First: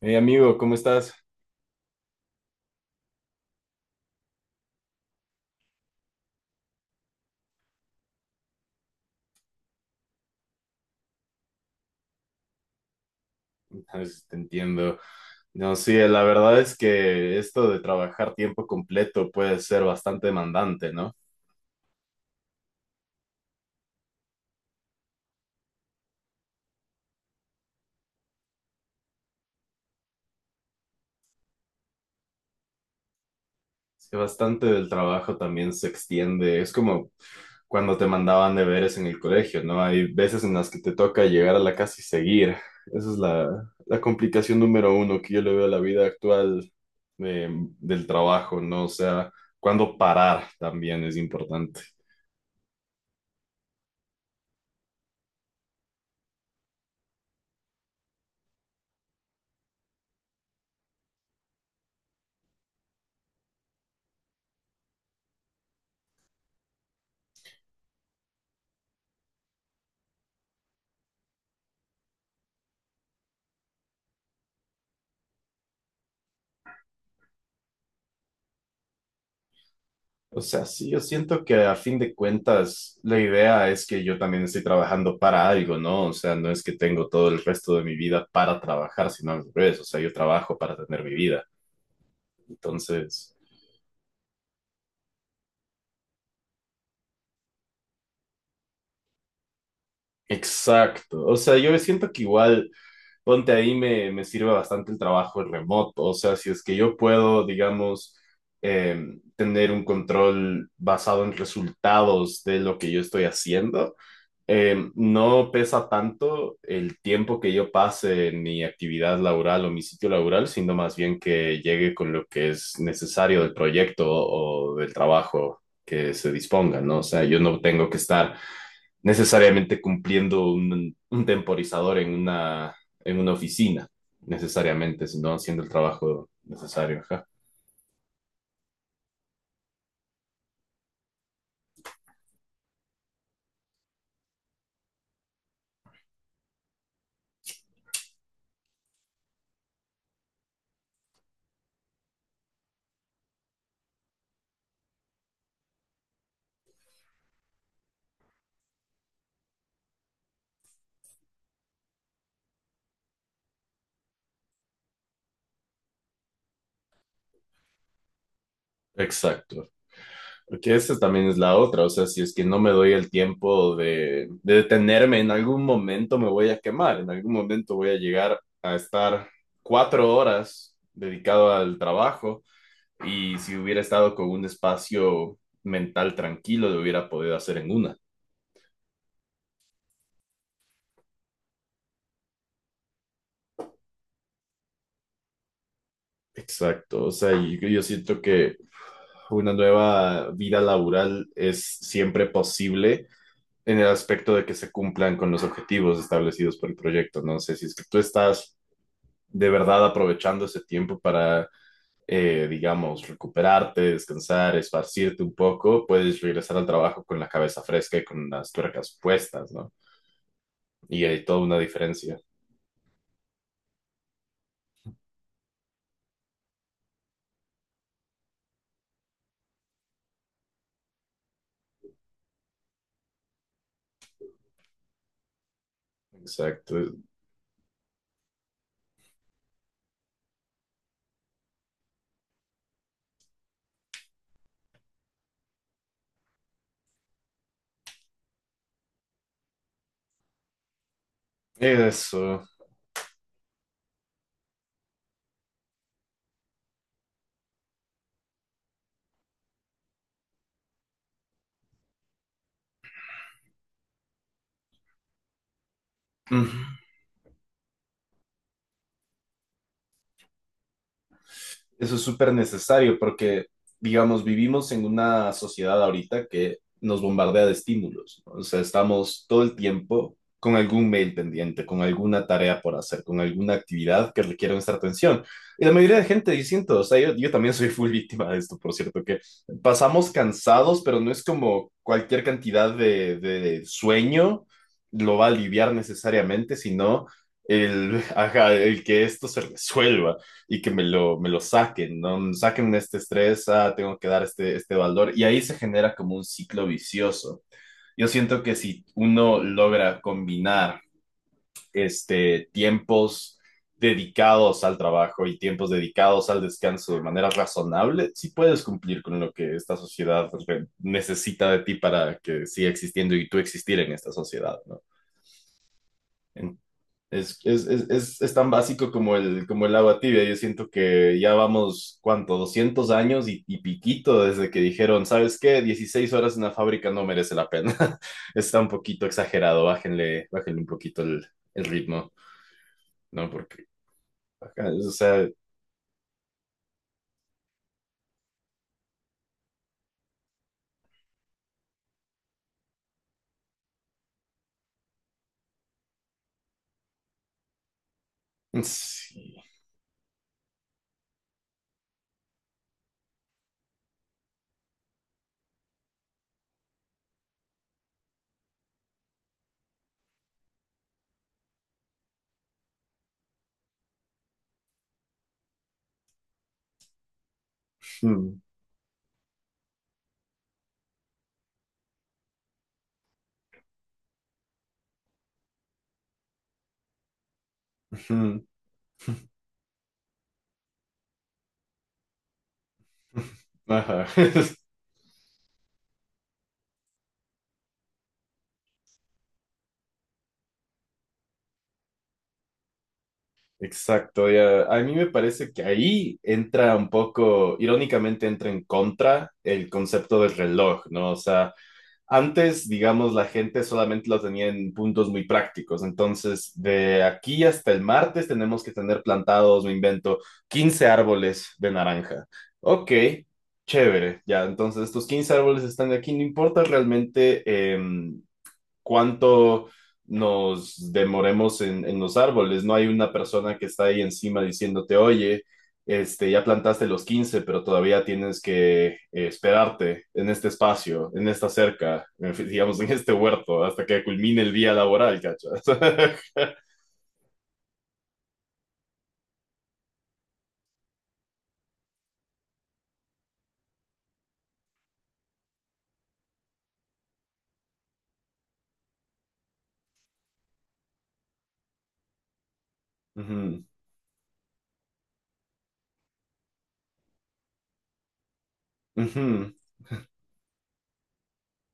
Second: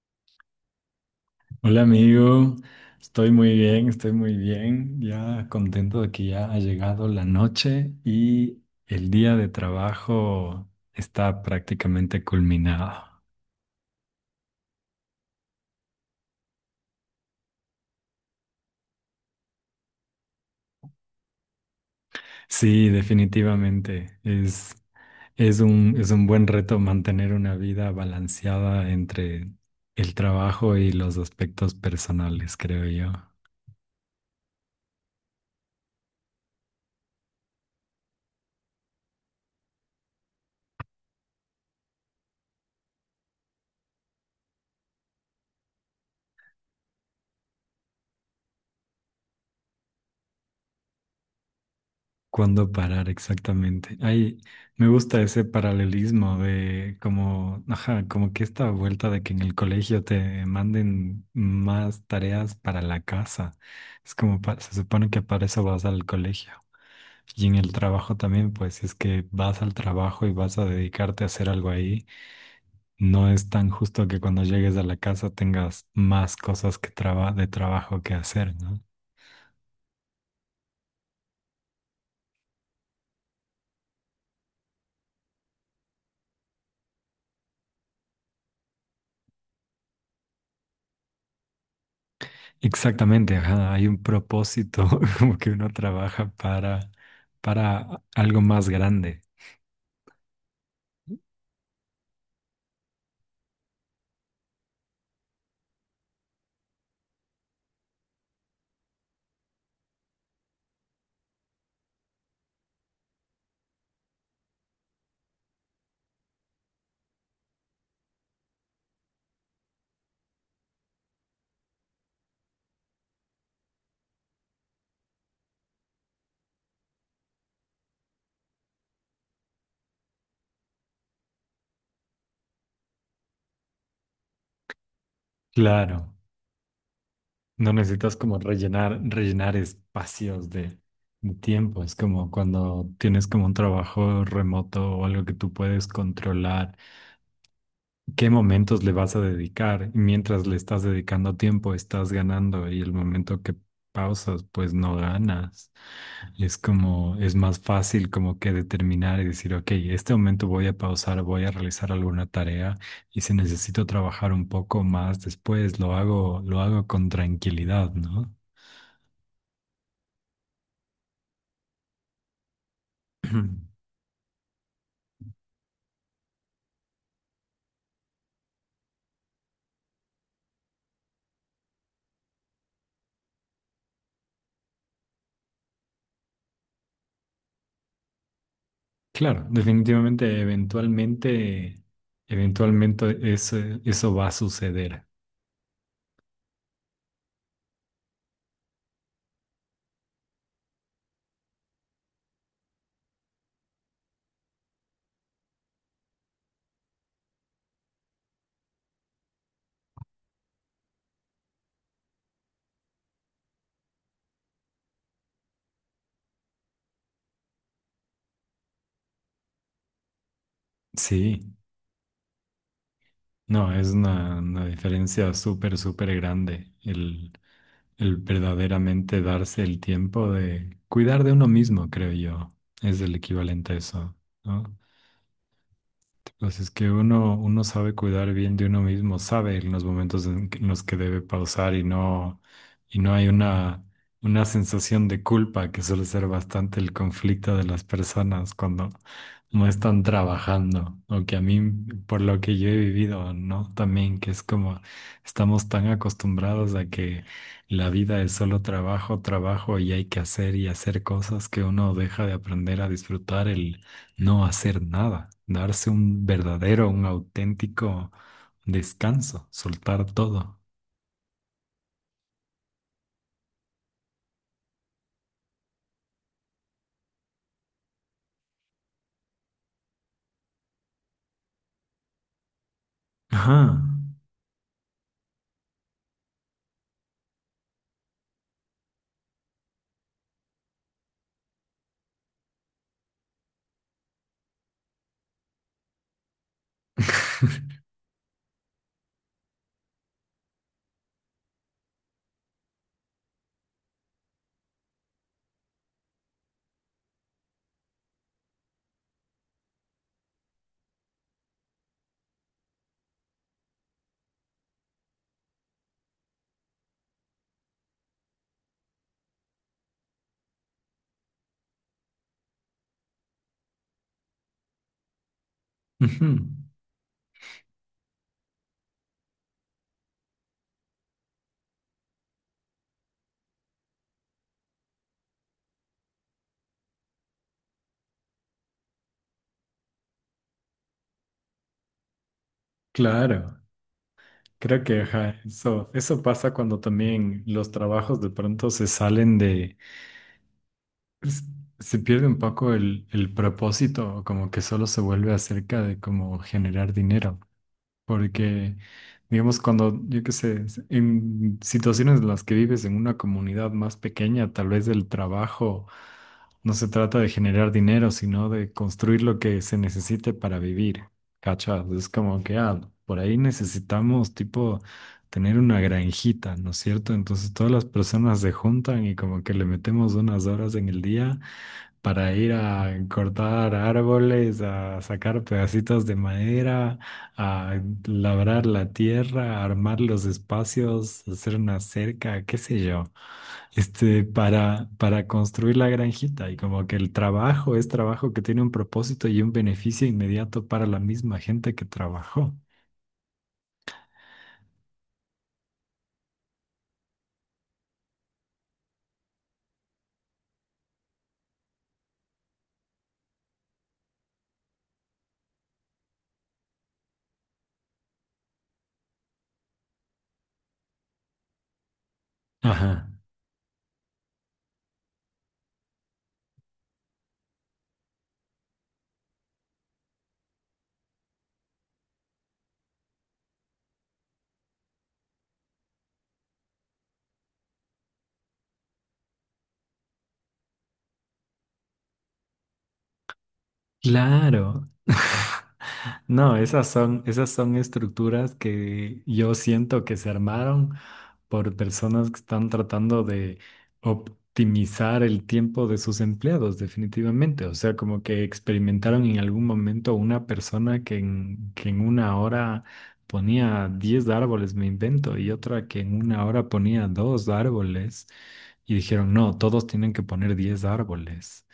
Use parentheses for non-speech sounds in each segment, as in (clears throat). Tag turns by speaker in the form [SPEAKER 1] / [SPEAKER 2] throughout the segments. [SPEAKER 1] Hey amigo, ¿cómo estás?
[SPEAKER 2] Hola amigo, estoy muy bien, ya contento de que ya ha llegado la noche y el día de trabajo está prácticamente culminado.
[SPEAKER 1] Ah, sí, te entiendo. No, sí, la verdad es que esto de trabajar tiempo completo puede ser bastante demandante, ¿no?
[SPEAKER 2] Sí, definitivamente, es un buen reto mantener una vida balanceada entre el trabajo y los aspectos personales, creo yo.
[SPEAKER 1] Es que bastante del trabajo también se extiende. Es como cuando te mandaban deberes en el colegio, ¿no? Hay veces en las que te toca llegar a la casa y seguir. Esa es la complicación número uno que yo le veo a la vida actual de- del trabajo, ¿no? O sea, cuándo parar también es importante.
[SPEAKER 2] ¿Cuándo parar exactamente? Ay, me gusta ese paralelismo de como, ajá, como que esta vuelta de que en el colegio te manden más tareas para la casa. Es como, se supone que para eso vas al colegio. Y en el trabajo también, pues si es que vas al trabajo y vas a dedicarte a hacer algo ahí, no es tan justo que cuando llegues a la casa tengas más cosas que de trabajo que hacer, ¿no?
[SPEAKER 1] O sea, sí, yo siento que a fin de cuentas la idea es que yo también estoy trabajando para algo, ¿no? O sea, no es que tengo todo el resto de mi vida para trabajar, sino al revés, o sea, yo trabajo para tener mi vida.
[SPEAKER 2] Exactamente,
[SPEAKER 1] Entonces,
[SPEAKER 2] ajá, hay un propósito, (laughs) como que uno trabaja para algo más grande.
[SPEAKER 1] exacto. O sea, yo siento que igual, ponte ahí, me sirve bastante el trabajo remoto. O sea, si es que yo puedo, digamos, eh, tener un control basado en resultados de lo que yo estoy haciendo. No pesa tanto el tiempo que yo pase en mi actividad laboral o mi sitio laboral, sino más bien que llegue con lo que es necesario del proyecto o del trabajo que se disponga, ¿no? O sea, yo no tengo que estar necesariamente cumpliendo un temporizador en una oficina, necesariamente, sino haciendo el
[SPEAKER 2] Claro,
[SPEAKER 1] trabajo necesario. Ajá.
[SPEAKER 2] no necesitas como rellenar espacios de tiempo. Es como cuando tienes como un trabajo remoto o algo que tú puedes controlar. ¿Qué momentos le vas a dedicar? Y mientras le estás dedicando tiempo, estás ganando y el momento que pausas, pues no ganas. Es como, es más fácil como que determinar y decir, ok, este momento voy a pausar, voy a realizar alguna tarea y si necesito trabajar un poco más después, lo hago con tranquilidad, ¿no?
[SPEAKER 1] Exacto. Porque esa también es la otra, o sea, si es que no me doy el tiempo
[SPEAKER 2] (clears throat)
[SPEAKER 1] de detenerme, en algún momento me voy a quemar, en algún momento voy a llegar a estar 4 horas dedicado al trabajo y si hubiera estado con un espacio mental tranquilo, lo hubiera podido hacer en una.
[SPEAKER 2] Claro, definitivamente, eventualmente eso va a suceder.
[SPEAKER 1] Exacto, o sea, y yo siento que una nueva vida laboral es siempre posible en el aspecto de que se cumplan con los objetivos establecidos por el proyecto, ¿no? Sé si es que tú estás de verdad aprovechando ese tiempo para, digamos, recuperarte, descansar, esparcirte un poco, puedes regresar al trabajo con la cabeza fresca y con las tuercas puestas, ¿no? Y hay toda
[SPEAKER 2] Sí,
[SPEAKER 1] una diferencia.
[SPEAKER 2] no, es una diferencia súper, súper grande el verdaderamente darse el tiempo de cuidar de uno mismo, creo yo, es el equivalente a eso, ¿no? Pues es que
[SPEAKER 1] Exacto.
[SPEAKER 2] uno sabe cuidar bien de uno mismo, sabe en los momentos en los que debe pausar y no hay una sensación de culpa que suele ser bastante el conflicto de las personas cuando no están trabajando, o que a mí, por lo
[SPEAKER 1] Eso.
[SPEAKER 2] que yo he vivido, ¿no? También que es como estamos tan acostumbrados a que la vida es solo trabajo, trabajo y hay que hacer y hacer cosas que uno deja de aprender a disfrutar no hacer nada, darse un verdadero, un auténtico descanso, soltar todo.
[SPEAKER 1] Eso es súper necesario porque, digamos, vivimos en una sociedad ahorita que nos bombardea de estímulos, ¿no? O sea, estamos todo el tiempo con algún mail pendiente, con alguna tarea por hacer, con alguna
[SPEAKER 2] Ajá.
[SPEAKER 1] actividad que requiere nuestra atención. Y la mayoría de gente, yo siento, o sea, yo también soy full víctima de esto, por cierto, que pasamos cansados, pero no es como cualquier cantidad de sueño lo va a aliviar necesariamente, sino
[SPEAKER 2] (laughs)
[SPEAKER 1] el, (laughs) ajá, el que esto se resuelva y que me lo saquen, ¿no? Saquen este estrés, ah, tengo que dar este valor y ahí se genera como un ciclo vicioso. Yo siento que si uno logra combinar este, tiempos dedicados al trabajo y tiempos dedicados al descanso de manera razonable, si sí puedes cumplir con lo que esta sociedad necesita de ti para que siga existiendo y tú existir en esta sociedad, ¿no?
[SPEAKER 2] Ujú,
[SPEAKER 1] En- es tan básico como el agua tibia. Yo siento que ya vamos, ¿cuánto? 200 años y piquito desde que dijeron, ¿sabes qué? 16 horas en la fábrica no merece la pena. (laughs) Está un poquito exagerado, bájenle, bájenle un poquito el ritmo, ¿no?
[SPEAKER 2] claro,
[SPEAKER 1] Porque, ajá,
[SPEAKER 2] creo
[SPEAKER 1] o
[SPEAKER 2] que
[SPEAKER 1] sea,
[SPEAKER 2] ajá, eso pasa cuando también los trabajos de pronto se salen de, s- se pierde un poco el propósito, como que solo se vuelve acerca de cómo generar dinero. Porque,
[SPEAKER 1] sí.
[SPEAKER 2] digamos, cuando, yo qué sé, en situaciones en las que vives en una comunidad más pequeña, tal vez el trabajo no se trata de generar dinero, sino de construir lo que se necesite para vivir. ¿Cachas? Es como que, ah, por ahí necesitamos, tipo, tener una granjita, ¿no es cierto? Entonces todas las personas
[SPEAKER 1] Mm,
[SPEAKER 2] se juntan y como que le metemos unas horas en el día para ir a cortar árboles, a sacar pedacitos de madera, a
[SPEAKER 1] ujú.
[SPEAKER 2] labrar la tierra, a armar los espacios, hacer una cerca, qué sé yo,
[SPEAKER 1] Ajá. (laughs)
[SPEAKER 2] para construir la granjita. Y como que el trabajo es trabajo que tiene un propósito y un beneficio inmediato para la misma gente que trabajó.
[SPEAKER 1] Exacto, ya. A mí me parece que ahí entra un poco, irónicamente entra en contra el concepto del reloj, ¿no? O sea, antes, digamos, la gente solamente lo tenía en puntos muy prácticos. Entonces, de aquí hasta el martes tenemos que tener plantados, me invento, 15 árboles de naranja. Ok,
[SPEAKER 2] Ajá.
[SPEAKER 1] chévere. Ya, entonces estos 15 árboles están aquí. No importa realmente em, cuánto nos demoremos en los árboles. No hay una persona que está ahí encima diciéndote, oye, este, ya plantaste los 15, pero todavía tienes que esperarte en este espacio, en esta cerca, (laughs) digamos, en este huerto, hasta que culmine el día
[SPEAKER 2] Claro. (laughs)
[SPEAKER 1] laboral, ¿cachas? (laughs)
[SPEAKER 2] No, esas son estructuras que yo siento que se armaron por personas que están tratando de optimizar el tiempo de sus empleados, definitivamente. O sea, como que experimentaron en algún momento una persona que en una hora ponía 10 árboles, me invento, y otra que en una hora ponía dos árboles. Y
[SPEAKER 1] Ujú,
[SPEAKER 2] dijeron,
[SPEAKER 1] ujú.
[SPEAKER 2] no, todos tienen que poner 10 árboles.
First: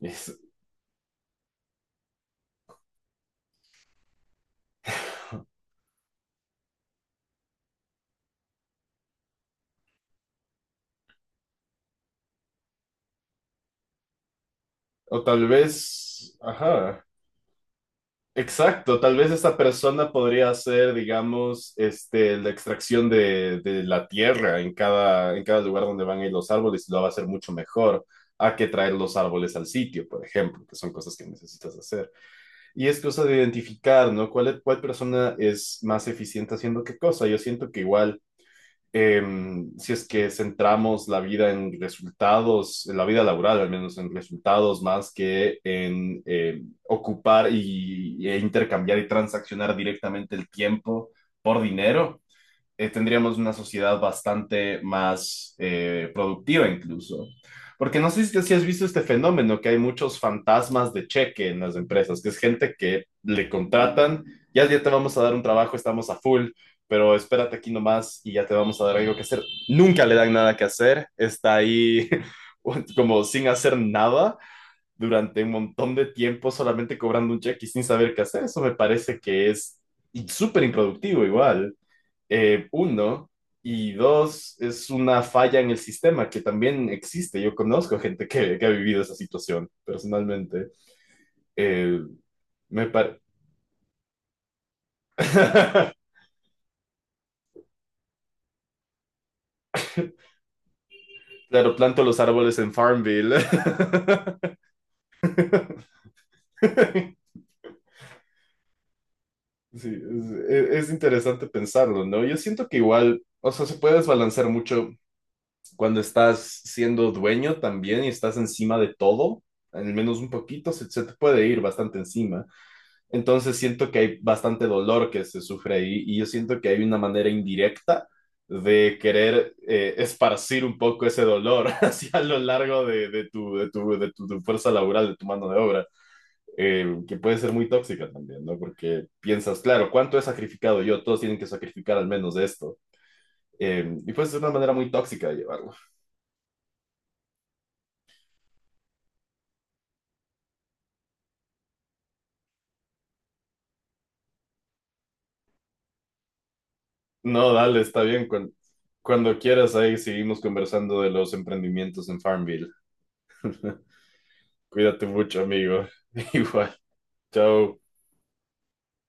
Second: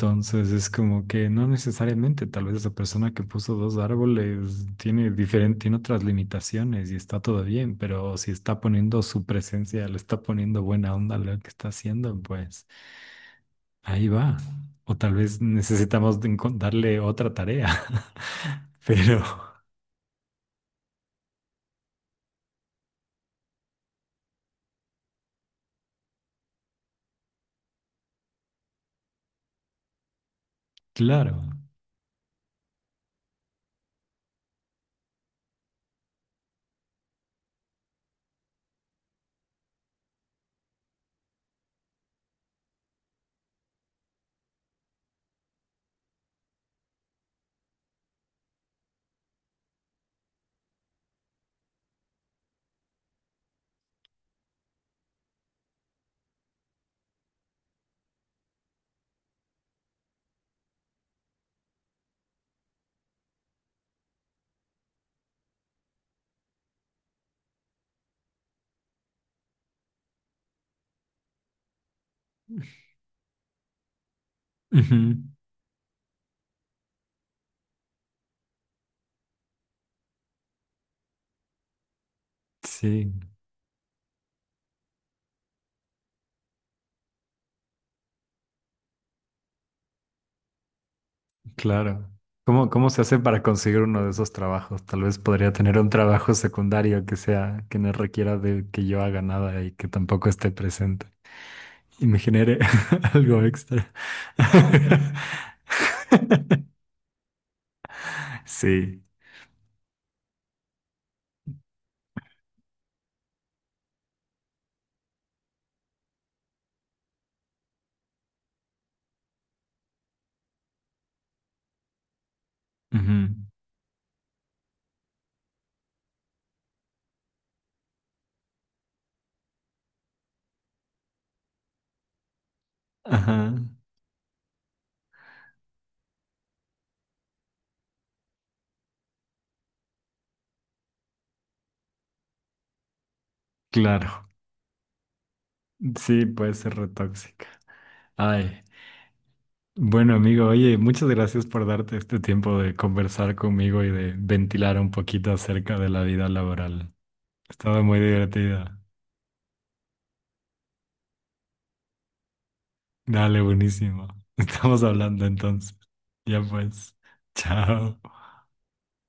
[SPEAKER 1] Es-
[SPEAKER 2] es como que no necesariamente, tal vez esa persona que puso dos árboles tiene diferente,
[SPEAKER 1] (laughs)
[SPEAKER 2] tiene otras limitaciones y está todo bien, pero si está poniendo su presencia, le está poniendo buena onda a lo que está haciendo, pues ahí va. O tal
[SPEAKER 1] O
[SPEAKER 2] vez
[SPEAKER 1] tal
[SPEAKER 2] necesitamos de
[SPEAKER 1] vez,
[SPEAKER 2] darle
[SPEAKER 1] ajá.
[SPEAKER 2] otra tarea. (laughs)
[SPEAKER 1] Exacto, tal
[SPEAKER 2] Pero,
[SPEAKER 1] vez esta persona podría hacer, digamos, este, la extracción de la tierra en cada lugar donde van a ir los árboles y lo va a hacer mucho mejor a que traer los árboles al sitio, por ejemplo, que son cosas que
[SPEAKER 2] claro.
[SPEAKER 1] necesitas hacer. Y es cosa de identificar, ¿no? ¿Cuál, cuál persona es más eficiente haciendo qué cosa? Yo siento que igual eh, si es que centramos la vida en resultados, en la vida laboral al menos en resultados más que en ocupar e intercambiar y transaccionar directamente el tiempo por dinero, tendríamos una sociedad bastante más productiva incluso. Porque no sé si has visto este fenómeno, que hay muchos fantasmas de cheque en las empresas, que es gente que le contratan, ya, ya te vamos a dar un trabajo, estamos a full, pero espérate aquí nomás y ya te vamos a dar algo que hacer. Nunca le dan nada que hacer, está ahí (laughs) como sin hacer nada
[SPEAKER 2] Ujú.
[SPEAKER 1] durante un montón de tiempo, solamente cobrando un cheque y sin saber qué hacer. Eso me parece que es súper improductivo igual
[SPEAKER 2] Sí.
[SPEAKER 1] uno, y dos, es una falla en el sistema que también existe. Yo conozco gente que ha vivido esa situación personalmente. Eh,
[SPEAKER 2] Claro. ¿Cómo,
[SPEAKER 1] me
[SPEAKER 2] cómo se hace
[SPEAKER 1] par-
[SPEAKER 2] para conseguir uno de esos trabajos? Tal vez podría tener un
[SPEAKER 1] (laughs)
[SPEAKER 2] trabajo secundario que sea, que no requiera de que yo haga nada y que tampoco esté presente
[SPEAKER 1] Claro, planto
[SPEAKER 2] y me
[SPEAKER 1] los árboles
[SPEAKER 2] genere
[SPEAKER 1] en
[SPEAKER 2] (laughs)
[SPEAKER 1] Farmville.
[SPEAKER 2] algo
[SPEAKER 1] (laughs)
[SPEAKER 2] extra. (laughs) Sí.
[SPEAKER 1] Sí, es interesante pensarlo, ¿no? Yo siento que igual, o sea, se puede desbalancear mucho cuando estás siendo dueño también y estás encima de todo, al menos un poquito, se te puede ir bastante encima.
[SPEAKER 2] Ujú.
[SPEAKER 1] Entonces siento que hay bastante dolor que se sufre ahí y yo siento que hay una manera indirecta de querer esparcir un poco ese dolor (laughs) hacia lo largo
[SPEAKER 2] Ajá.
[SPEAKER 1] tu fuerza laboral, de tu mano de obra, que puede ser muy tóxica también, ¿no? Porque piensas, claro, ¿cuánto he sacrificado yo? Todos tienen que sacrificar al menos esto. Eh,
[SPEAKER 2] Claro.
[SPEAKER 1] y pues es una manera muy tóxica de llevarlo.
[SPEAKER 2] Sí, puede ser retóxica. Ay. Bueno, amigo, oye, muchas gracias por darte este tiempo de conversar conmigo y de ventilar un poquito acerca de la vida laboral.
[SPEAKER 1] No, dale,
[SPEAKER 2] Estaba muy
[SPEAKER 1] está bien. Cuando,
[SPEAKER 2] divertida.
[SPEAKER 1] cuando quieras, ahí seguimos conversando de los emprendimientos en Farmville.
[SPEAKER 2] Dale,
[SPEAKER 1] (laughs)
[SPEAKER 2] buenísimo. (laughs) Estamos
[SPEAKER 1] Cuídate
[SPEAKER 2] hablando
[SPEAKER 1] mucho,
[SPEAKER 2] entonces.
[SPEAKER 1] amigo. (laughs)
[SPEAKER 2] Ya
[SPEAKER 1] Igual.
[SPEAKER 2] pues.
[SPEAKER 1] Chao.
[SPEAKER 2] Chao.